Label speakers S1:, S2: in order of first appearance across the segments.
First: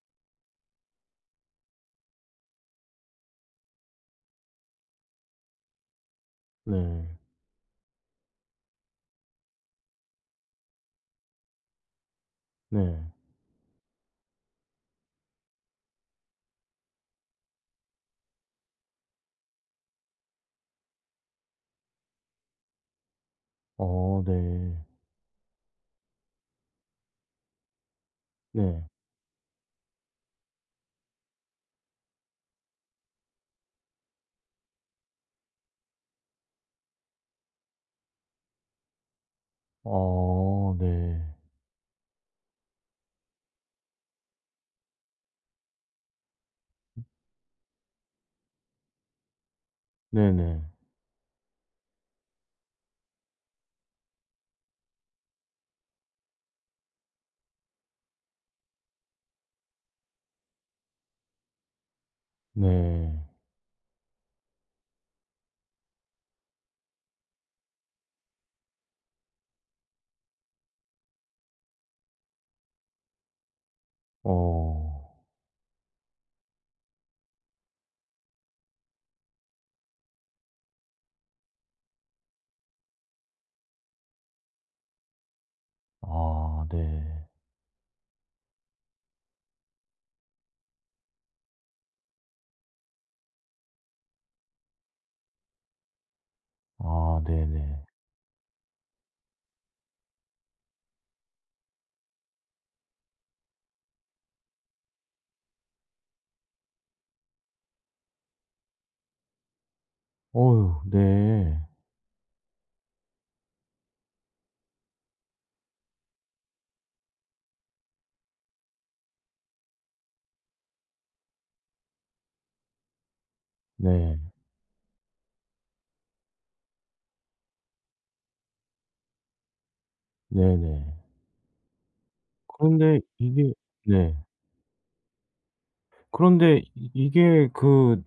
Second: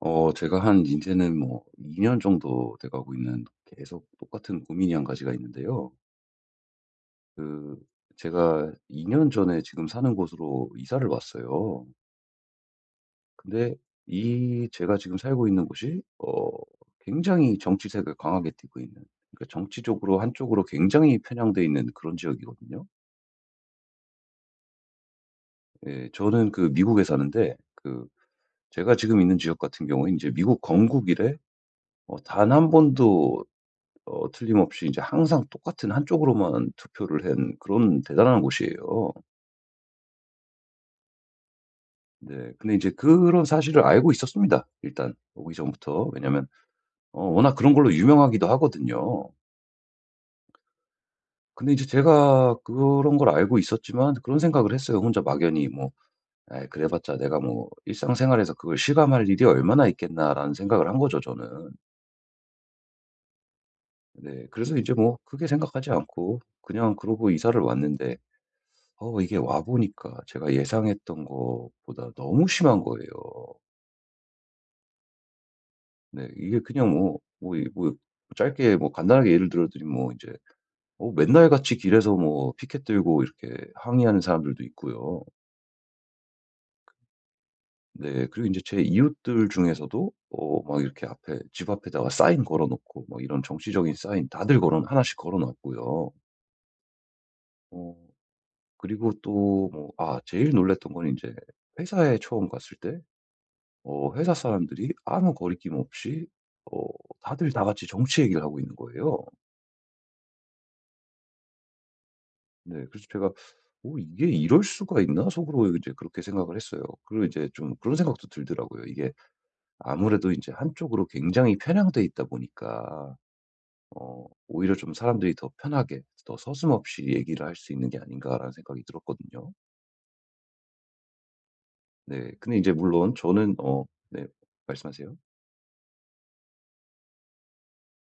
S1: 제가 한 이제는 뭐 2년 년 정도 돼 가고 있는 계속 똑같은 고민이 한 가지가 있는데요.
S2: 네.
S1: 그 제가 2년 전에 지금 사는 곳으로 이사를 왔어요.
S2: 네.
S1: 근데 이 제가 지금 살고 있는 곳이 굉장히 정치색을 강하게 띠고 있는, 그러니까 정치적으로 한쪽으로 굉장히 편향돼 있는 그런 지역이거든요.
S2: 어, 네.
S1: 예, 저는 그 미국에 사는데, 그
S2: 네.
S1: 제가 지금 있는 지역 같은 경우에 이제 미국 건국 이래 단한 번도 틀림없이 이제 항상 똑같은 한쪽으로만 투표를 한 그런 대단한 곳이에요.
S2: 어, 네.
S1: 네. 근데 이제 그런 사실을 알고 있었습니다, 일단 오기 전부터. 왜냐면 워낙 그런 걸로 유명하기도 하거든요.
S2: 네네.
S1: 근데 이제 제가 그런 걸 알고 있었지만 그런 생각을 했어요. 혼자 막연히 뭐 '아이 그래 봤자 내가 뭐 일상생활에서 그걸 실감할 일이 얼마나 있겠나.'라는 생각을 한 거죠, 저는.
S2: 네.
S1: 네. 그래서 이제 뭐 크게 생각하지 않고 그냥 그러고 이사를 왔는데, 이게 와 보니까 제가 예상했던 것보다 너무 심한 거예요.
S2: 어.
S1: 네. 이게 그냥 뭐 뭐 이 뭐 짧게 뭐 간단하게 예를 들어 드리면 뭐 이제 맨날같이 길에서 뭐 피켓 들고 이렇게 항의하는 사람들도 있고요.
S2: 아, 네.
S1: 네. 그리고 이제 제 이웃들 중에서도 막 이렇게 앞에 집 앞에다가 사인 걸어 놓고 뭐 이런 정치적인 사인 다들 걸어 하나씩 걸어 놨고요.
S2: 아, 네네.
S1: 어 그리고 또 뭐 아 제일 놀랐던 건 이제 회사에 처음 갔을 때 회사 사람들이 아무 거리낌 없이 어 다들 다 같이 정치 얘기를 하고 있는 거예요.
S2: 어유, 네.
S1: 네. 그래서 제가 '오, 이게 이럴 수가 있나?' 속으로 이제 그렇게 생각을 했어요. 그리고 이제 좀 그런 생각도 들더라고요. 이게 아무래도 이제 한쪽으로 굉장히 편향돼 있다 보니까
S2: 네.
S1: 오히려 좀 사람들이 더 편하게 더 서슴없이 얘기를 할 수 있는 게 아닌가라는 생각이 들었거든요.
S2: 네네.
S1: 네. 근데 이제
S2: 그런데
S1: 물론
S2: 이게,
S1: 저는
S2: 네.
S1: 네. 말씀하세요.
S2: 그런데 이 이게 그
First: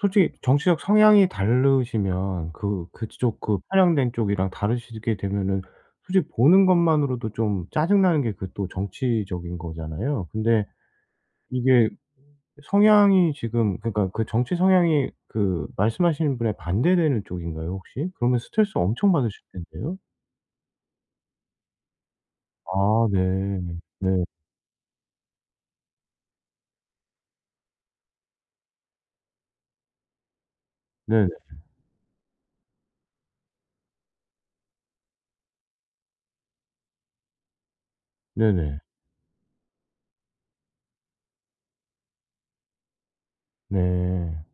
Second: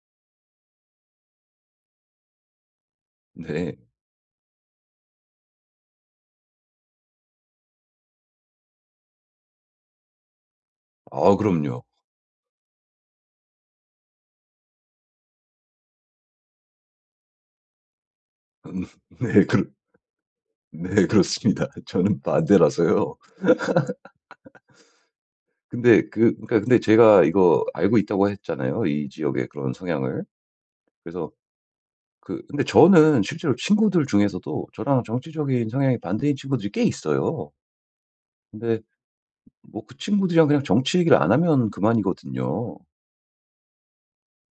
S2: 솔직히 정치적 성향이 다르시면 그 그쪽 그
S1: 네.
S2: 편향된 쪽이랑 다르시게 되면은 솔직히 보는 것만으로도 좀 짜증나는 게 그 또 정치적인 거잖아요. 근데
S1: 아 그럼요.
S2: 이게 성향이 지금 그러니까 그 정치 성향이 그 말씀하시는 분에 반대되는 쪽인가요 혹시? 그러면 스트레스 엄청 받으실
S1: 네. 그
S2: 텐데요.
S1: 네 그렇습니다. 저는
S2: 아,
S1: 반대라서요.
S2: 네. 네.
S1: 근데 그 그러니까 근데 제가 이거 알고 있다고 했잖아요, 이 지역의 그런 성향을.
S2: 네네.
S1: 그래서 그 근데 저는 실제로 친구들 중에서도 저랑 정치적인 성향이 반대인 친구들이 꽤 있어요. 근데
S2: 네네.
S1: 뭐 그 친구들이랑 그냥 정치 얘기를 안 하면 그만이거든요.
S2: 네. 네.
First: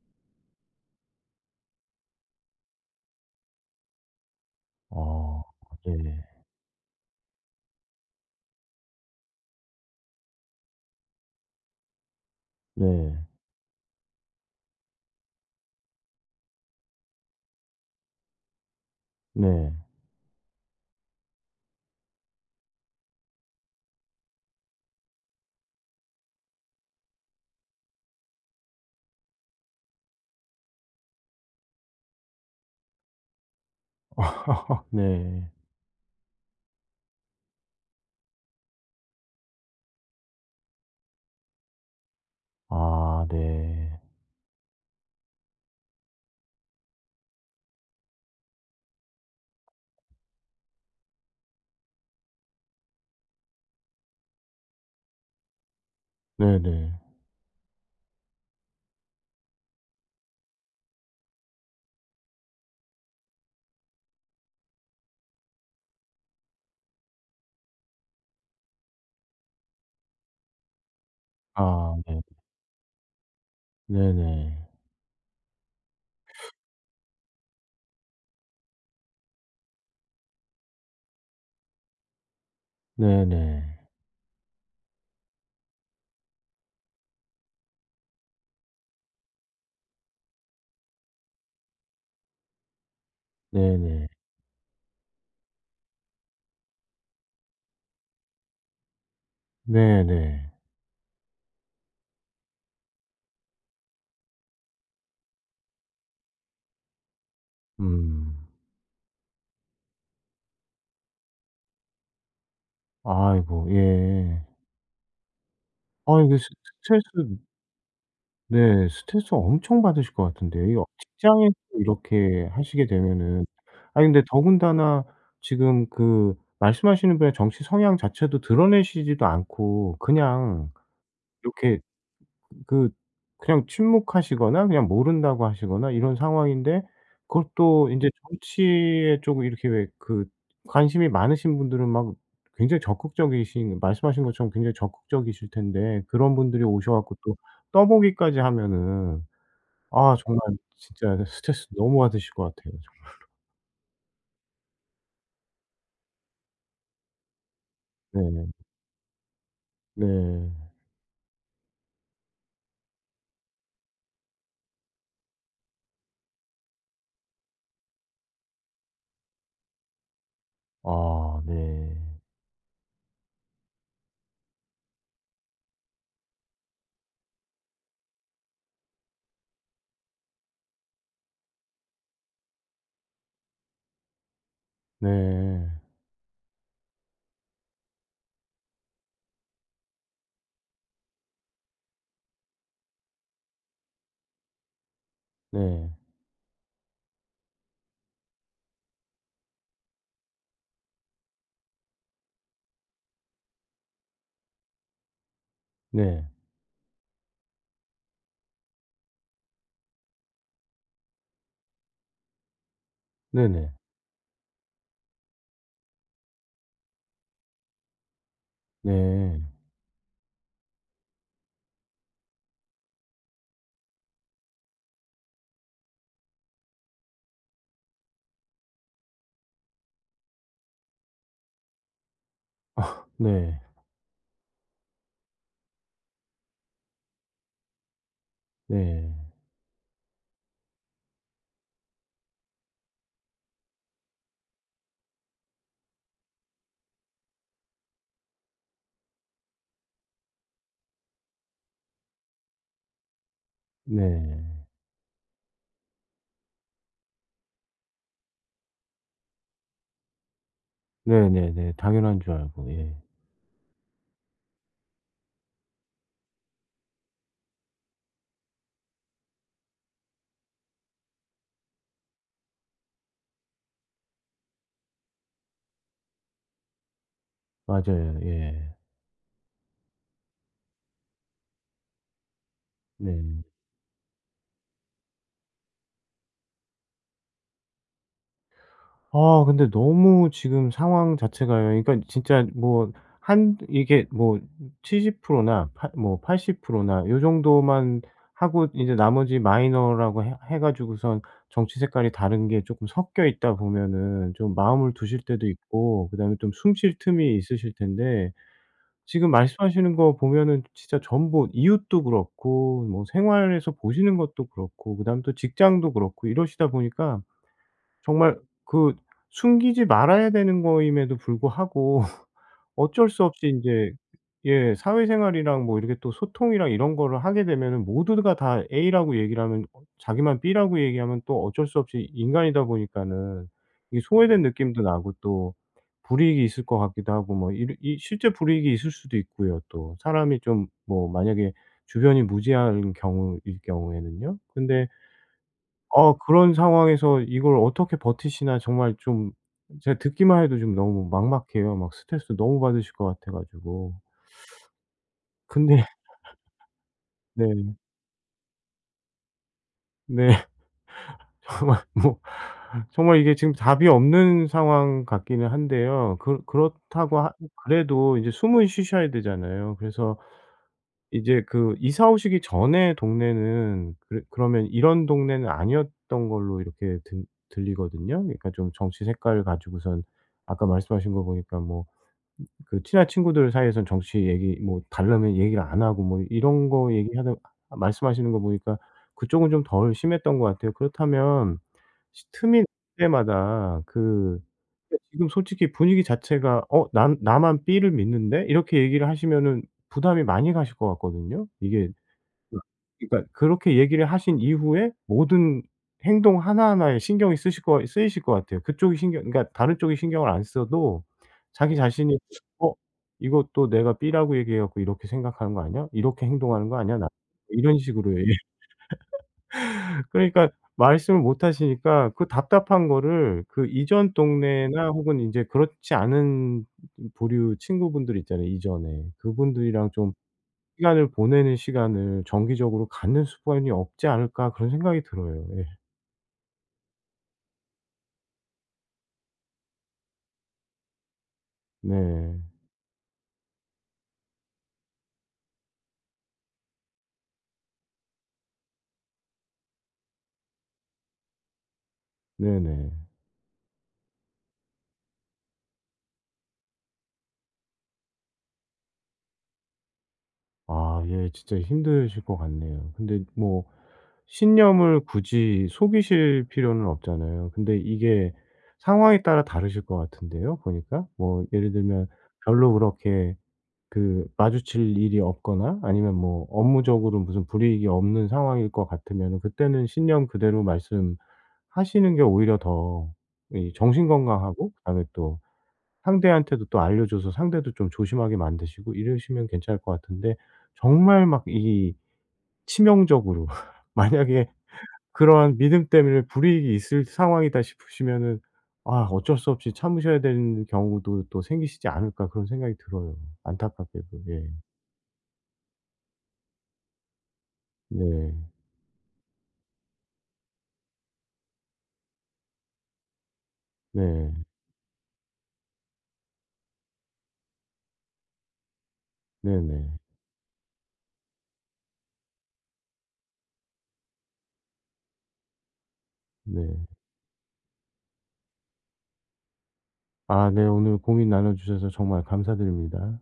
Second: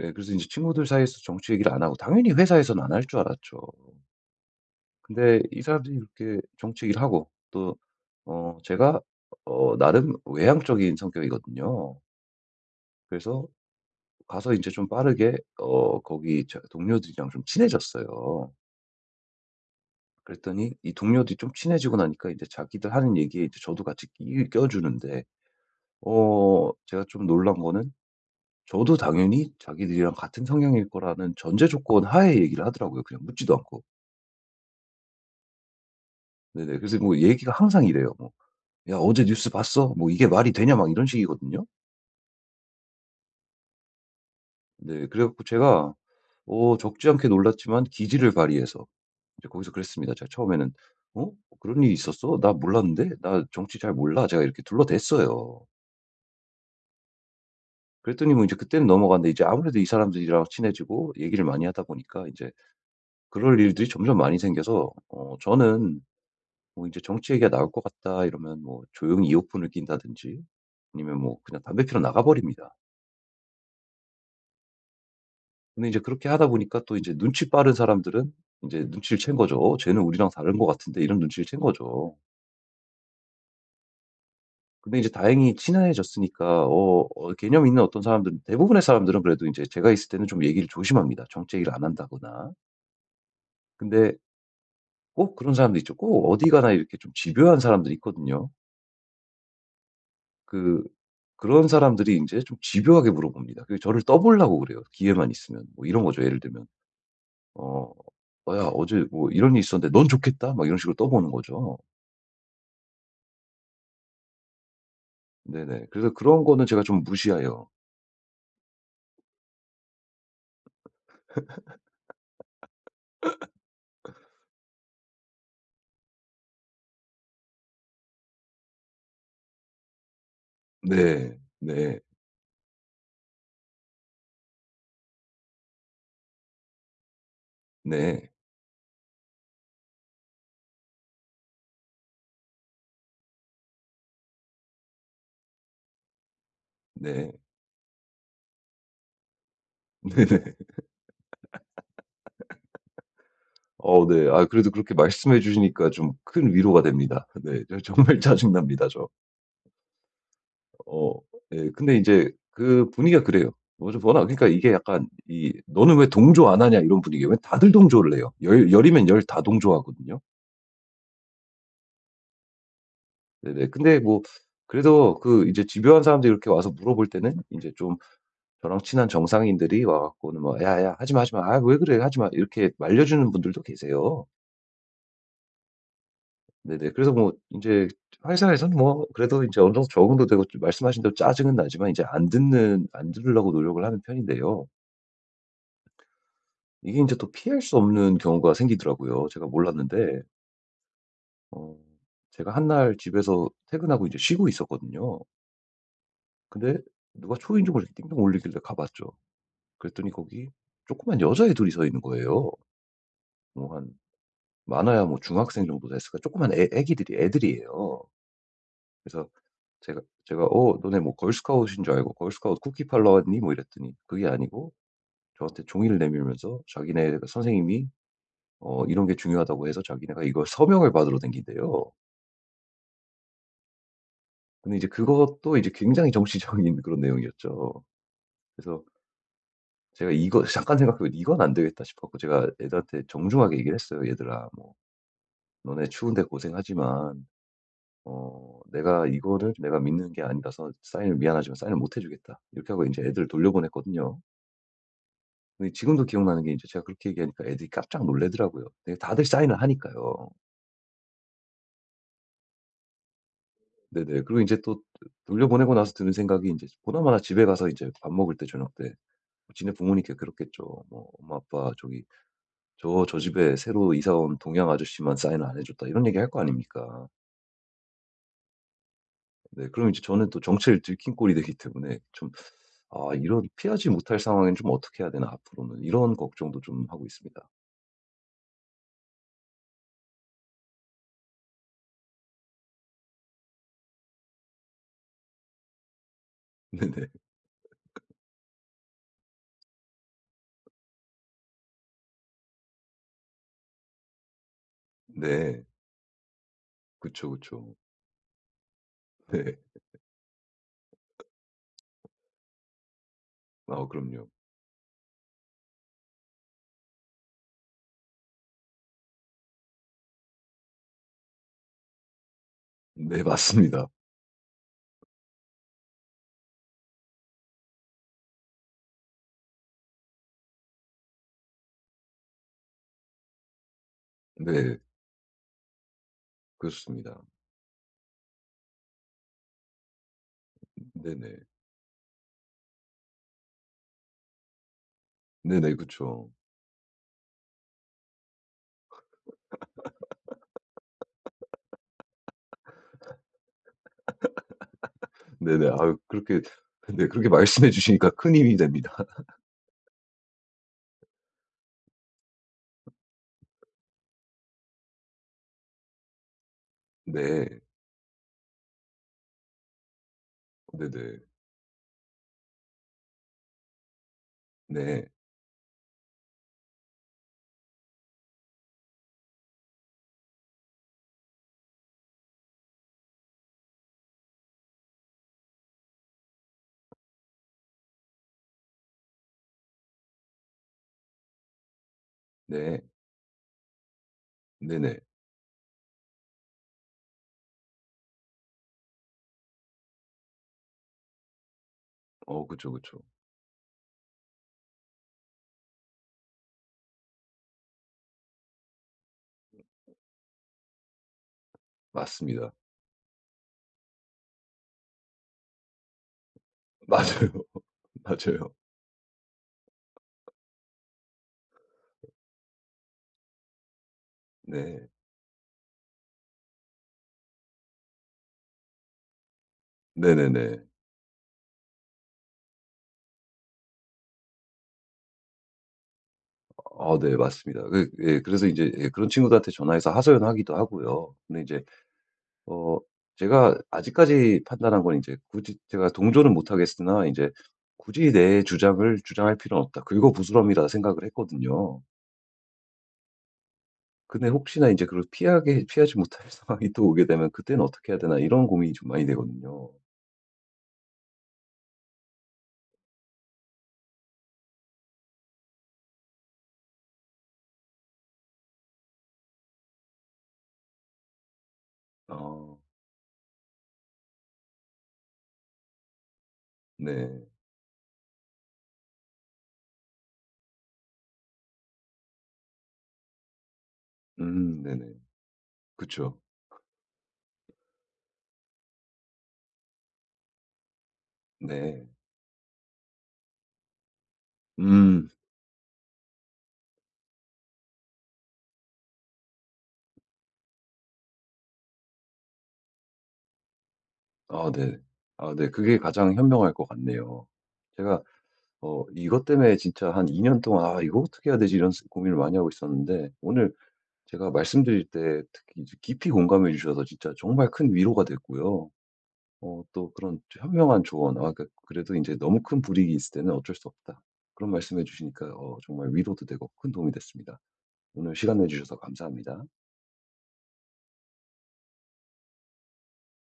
S1: 예 그래서 인제 친구들 사이에서 정치 얘기를 안 하고 당연히 회사에서는 안 할 줄 알았죠. 근데
S2: 아,
S1: 이 사람들이
S2: 네.
S1: 이렇게 정치 얘기를 하고 또 제가 나름 외향적인 성격이거든요.
S2: 네.
S1: 그래서 가서 이제 좀 빠르게 거기 저 동료들이랑 좀 친해졌어요.
S2: 네.
S1: 그랬더니 이 동료들이 좀 친해지고 나니까 이제 자기들 하는 얘기에 이제 저도 같이 끼 껴주는데 제가 좀 놀란 거는 저도 당연히 자기들이랑 같은 성향일 거라는 전제 조건 하에 얘기를 하더라고요, 그냥 묻지도 않고.
S2: 네.
S1: 네네. 그래서 뭐 얘기가 항상 이래요. 뭐 "야 어제 뉴스 봤어?" 뭐 "이게 말이 되냐?" 막 이런 식이거든요.
S2: 아, 네.
S1: 네. 그래 갖고 제가 적지 않게 놀랐지만 기지를 발휘해서 이제 거기서 그랬습니다. 제가 처음에는 "어? 그런 일이 있었어? 나 몰랐는데? 나 정치 잘 몰라." 제가 이렇게 둘러댔어요.
S2: 네네.
S1: 그랬더니 뭐 이제 그때는 넘어갔는데, 이제 아무래도 이 사람들이랑 친해지고 얘기를 많이 하다 보니까 이제 그럴 일들이 점점 많이 생겨서 저는 뭐 이제 "정치 얘기가 나올 것 같다." 이러면 뭐 조용히 이어폰을 낀다든지 아니면 뭐 그냥 담배
S2: 아,
S1: 피러
S2: 네.
S1: 나가 버립니다.
S2: 네네.
S1: 근데 이제 그렇게 하다 보니까 또 이제 눈치 빠른 사람들은 이제 눈치를 챈 거죠. 어, '쟤는 우리랑 다른 것 같은데.' 이런 눈치를 챈 거죠.
S2: 네네.
S1: 근데 이제 다행히 친해졌으니까 개념 있는 어떤 사람들은, 대부분의 사람들은 그래도 이제 제가 있을 때는 좀 얘기를 조심합니다, 정얘기를 안 한다거나.
S2: 네네.
S1: 근데 꼭 그런 사람도 있죠. 꼭 어디 가나 이렇게 좀 집요한 사람들이 있거든요.
S2: 네네.
S1: 그 그런 사람들이 이제 좀 집요하게 물어봅니다. 그 저를 떠보려고 그래요, 기회만 있으면. 뭐 이런 거죠, 예를 들면. 어
S2: 음.
S1: "어 야 어제 뭐 이런 일이 있었는데 넌 좋겠다." 막 이런 식으로 떠보는 거죠.
S2: 아이고, 예.
S1: 네네. 그래서
S2: 아 이게
S1: 그런
S2: 스
S1: 거는 제가 좀
S2: 스트레스
S1: 무시해요.
S2: 네. 스트레스 엄청 받으실 것 같은데 이거 직장에서 이렇게 하시게 되면은, 아니 근데 더군다나 지금 그 말씀하시는 분의 정치 성향 자체도 드러내시지도 않고 그냥
S1: 네.
S2: 이렇게
S1: 네.
S2: 그 그냥 침묵하시거나 그냥 모른다고 하시거나 이런 상황인데 그것도 인제
S1: 네.
S2: 정치에 쪼금 이렇게 왜 그 관심이 많으신 분들은 막 굉장히 적극적이신, 말씀하신 것처럼 굉장히 적극적이실 텐데 그런 분들이 오셔 갖고
S1: 네.
S2: 또 떠보기까지 하면은 아 정말
S1: 네네.
S2: 진짜 스트레스 너무 받으실 것 같아요.
S1: 네. 아 그래도 그렇게 말씀해 주시니까 좀 큰 위로가 됩니다. 네. 저 정말
S2: 네네.
S1: 짜증납니다, 저.
S2: 네. 네.
S1: 어 네. 근데 이제 그 분위기가 그래요. 뭐죠, 워낙 그러니까 이게 약간 이 "너는 왜 동조 안 하냐." 이런 분위기예요. 왜 다들 동조를 해요. 열 열이면 열 다 동조하거든요.
S2: 아, 네.
S1: 네네. 근데 뭐 그래도 그 이제 집요한 사람들이 이렇게 와서 물어볼 때는 이제 좀 저랑 친한 정상인들이 와 갖고는 뭐 "야야 하지 마, 하지 마. 아 왜 그래. 하지 마." 이렇게 말려 주는 분들도 계세요.
S2: 네.
S1: 네네. 그래서 뭐 이제 회사에서는 뭐 그래도 이제 어느 정도 적응도 되고 좀 말씀하신 대로 짜증은 나지만 이제 안 들으려고 노력을 하는 편인데요.
S2: 네.
S1: 이게 이제 또 피할 수 없는 경우가 생기더라고요. 제가 몰랐는데, 어 제가 한 날 집에서 퇴근하고 이제 쉬고 있었거든요.
S2: 네.
S1: 근데 누가 초인종을 이렇게 띵동 울리길래 가 봤죠. 그랬더니 거기 조그만 여자애 들이서 있는 거예요. 뭐
S2: 네네.
S1: 한 많아야 뭐 중학생 정도 됐을까? 조그만 애 애기들이 애들이에요. 그래서
S2: 네.
S1: 제가 "어 너네 뭐 걸스카웃인 줄 알고 걸스카웃 쿠키 팔러 왔니?" 뭐 이랬더니 그게 아니고 저한테 종이를 내밀면서 자기네 선생님이 이런 게 중요하다고 해서 자기네가 이걸 서명을 받으러 다닌대요.
S2: 아, 네.
S1: 근데 이제 그것도 이제 굉장히 정치적인 그런 내용이었죠. 그래서
S2: 네.
S1: 제가 이거 잠깐 생각해 보니 '이건 안 되겠다.' 싶어 고 제가 애들한테 정중하게 얘기를 했어요. "얘들아 뭐 너네 추운데 고생하지만 내가 이거를 내가 믿는 게 아니라서 사인을, 미안하지만 사인을 못 해 주겠다." 이렇게 하고 이제 애들을 돌려보냈거든요.
S2: 네.
S1: 근데 지금도 기억나는 게 이제 제가 그렇게 얘기하니까 애들이 깜짝 놀라더라고요. 네, 다들 사인을 하니까요.
S2: 네네네. 당연한 줄 알고. 예.
S1: 네네. 그리고 이제 또 돌려보내고 나서 드는 생각이, 이제 보나마나 집에 가서 이제 밥 먹을 때 저녁 때 뭐 지네 부모님께 그렇겠죠. 뭐 "엄마 아빠 저기 집에 새로 이사 온 동양 아저씨만 사인을 안 해 줬다." 이런 얘기할 거 아닙니까.
S2: 맞아요. 예.
S1: 네 그럼 이제 저는 또 정체를 들킨 꼴이 되기 때문에 좀 '아
S2: 네.
S1: 이런 피하지 못할 상황엔 좀 어떻게 해야 되나 앞으로는.' 이런 걱정도 좀 하고 있습니다.
S2: 아 근데 너무 지금 상황 자체가요, 그러니까 진짜 뭐 한 이게 뭐 70%나팔십 80%나
S1: 네네.
S2: 요 정도만 하고 이제 나머지 마이너라고 해 가지고선 정치 색깔이 다른 게 조금 섞여 있다 보면은 좀 마음을 두실 때도
S1: 네.
S2: 있고 그다음에 좀 숨쉴
S1: 그쵸,
S2: 틈이 있으실
S1: 그쵸.
S2: 텐데, 지금
S1: 네.
S2: 말씀하시는 거 보면은 진짜 전부 이웃도 그렇고 뭐 생활에서
S1: 아
S2: 보시는
S1: 그럼요.
S2: 것도 그렇고 그다음에 또 직장도 그렇고 이러시다 보니까 정말 그 숨기지 말아야 되는 거임에도 불구하고 어쩔
S1: 네
S2: 수 없이 이
S1: 맞습니다.
S2: 제 예 사회생활이랑 뭐 이렇게 또 소통이랑 이런 거를 하게 되면은 모두가 다 A라고 얘기를 하면 어 자기만 B라고 얘기하면 또 어쩔 수 없이 인간이다 보니까는 이게 소외된
S1: 네.
S2: 느낌도 나고 또 불이익이 있을 것 같기도
S1: 그렇습니다.
S2: 하고 뭐 이 실제 불이익이 있을 수도 있고요 또. 사람이 좀 뭐
S1: 네네.
S2: 만약에 주변이 무지한 경우일 경우에는요. 근데
S1: 네네.
S2: 어
S1: 그쵸.
S2: 그런 상황에서 이걸 어떻게 버티시나 정말 좀 제가 듣기만 해도 좀 너무 막막해요. 막 스트레스 너무 받으실 것 같아 가지고.
S1: 네네.
S2: 근데
S1: 아유 그렇게, 네 그렇게
S2: 네.
S1: 말씀해 주시니까 큰 힘이 됩니다.
S2: 네. 정말 뭐 정말 이게 지금 답이 없는 상황 같기는 한데요. 그 그렇다고 하
S1: 네.
S2: 그래도 이제 숨은 쉬셔야 되잖아요. 그래서
S1: 네네.
S2: 이제 그 이사 오시기 전에 동네는 그러면 이런
S1: 네.
S2: 동네는 아니었던 걸로 이렇게 들 들리거든요. 그러니까 좀 정치 색깔을 가지고선 아까 말씀하신 거 보니까 뭐 그 친한 친구들 사이에서는 정치 얘기 뭐 다르면 얘기를 안 하고 뭐 이런 거 얘기하다 말씀하시는 거 보니까 그쪽은 좀 덜 심했던 것 같아요. 그렇다면 시 틈이 날
S1: 네.
S2: 때마다 그
S1: 네네.
S2: 지금 솔직히 분위기 자체가 '어 난 나만 B를 믿는데?' 이렇게 얘기를 하시면은 부담이 많이 가실 것 같거든요. 이게
S1: 그쵸, 그쵸.
S2: 그러니까 그렇게 얘기를 하신 이후에 모든 행동 하나하나에 신경이 쓰실 거 쓰이실 것 같아요. 그쪽이 신경, 그러니까 다른 쪽이 신경을 안 써도 자기 자신이
S1: 맞습니다.
S2: '어 이거 또 내가 B라고 얘기해 갖고 이렇게 생각하는 거 아니야? 이렇게 행동하는 거 아니야 나?'
S1: 맞아요.
S2: 이런 식으로, 예.
S1: 맞아요.
S2: 그러니까 말씀을 못 하시니까 그 답답한 거를 그 이전
S1: 네.
S2: 동네나 혹은 인제 그렇지 않은 부류 친구분들 있잖아요 이전에. 그분들이랑 좀
S1: 네네네.
S2: 시간을 보내는 시간을 정기적으로 갖는 습관이 없지 않을까 그런 생각이 들어요. 예.
S1: 아 네 맞습니다. 그 예 그래서 이제 예 그런 친구들한테 전화해서 하소연하기도 하고요. 근데 이제
S2: 네.
S1: 어 제가 아직까지 판단한 건 이제 굳이 제가 동조는 못 하겠으나 이제 '굳이 내 주장을 주장할 필요는 없다. 긁어부스럼이'라 생각을 했거든요.
S2: 네네.
S1: 근데 혹시나 이제 그걸 피하게 피하지 못할 상황이 또 오게 되면 '그때는 어떻게 해야 되나.' 이런 고민이 좀 많이 되거든요.
S2: 아 예 진짜 힘드실 것 같네요. 근데 뭐 신념을 굳이 속이실 필요는 없잖아요. 근데 이게 상황에 따라 다르실 것 같은데요 보니까. 뭐 예를 들면
S1: 아
S2: 별로 그렇게 그 마주칠 일이 없거나 아니면 뭐 업무적으로
S1: 네.
S2: 무슨 불이익이 없는 상황일 것 같으면은 그때는 신념 그대로 말씀 하시는 게 오히려 더 이 정신 건강하고
S1: 네네.
S2: 그다음에 또
S1: 그쵸.
S2: 상대한테도 또 알려줘서 상대도 좀 조심하게 만드시고 이러시면 괜찮을 것 같은데 정말 막
S1: 네.
S2: 이 치명적으로 만약에
S1: 음.
S2: 그러한 믿음 때문에 불이익이 있을 상황이다 싶으시면은 '아 어쩔 수 없이 참으셔야 되는 경우도 또 생기시지 않을까.' 그런 생각이 들어요, 안타깝게도. 예.
S1: 아 네. 아 네. 그게 가장 현명할 것 같네요. 제가
S2: 네.
S1: 이것 때문에 진짜 한 2년 동안 '아 이거 어떻게 해야 되지?' 이런 고민을 많이 하고 있었는데 오늘 제가
S2: 네.
S1: 말씀드릴 때 특히 이제 깊이 공감해 주셔서 진짜 정말 큰 위로가 됐고요. 또
S2: 네네.
S1: 그런 현명한 조언, 아 그 그래도 이제 "너무 큰 불이익이 있을 때는 어쩔 수 없다." 그런 말씀해 주시니까 정말 위로도 되고
S2: 네.
S1: 큰 도움이 됐습니다. 오늘 시간 내 주셔서 감사합니다.
S2: 아 네. 오늘 고민 나눠 주셔서 정말 감사드립니다.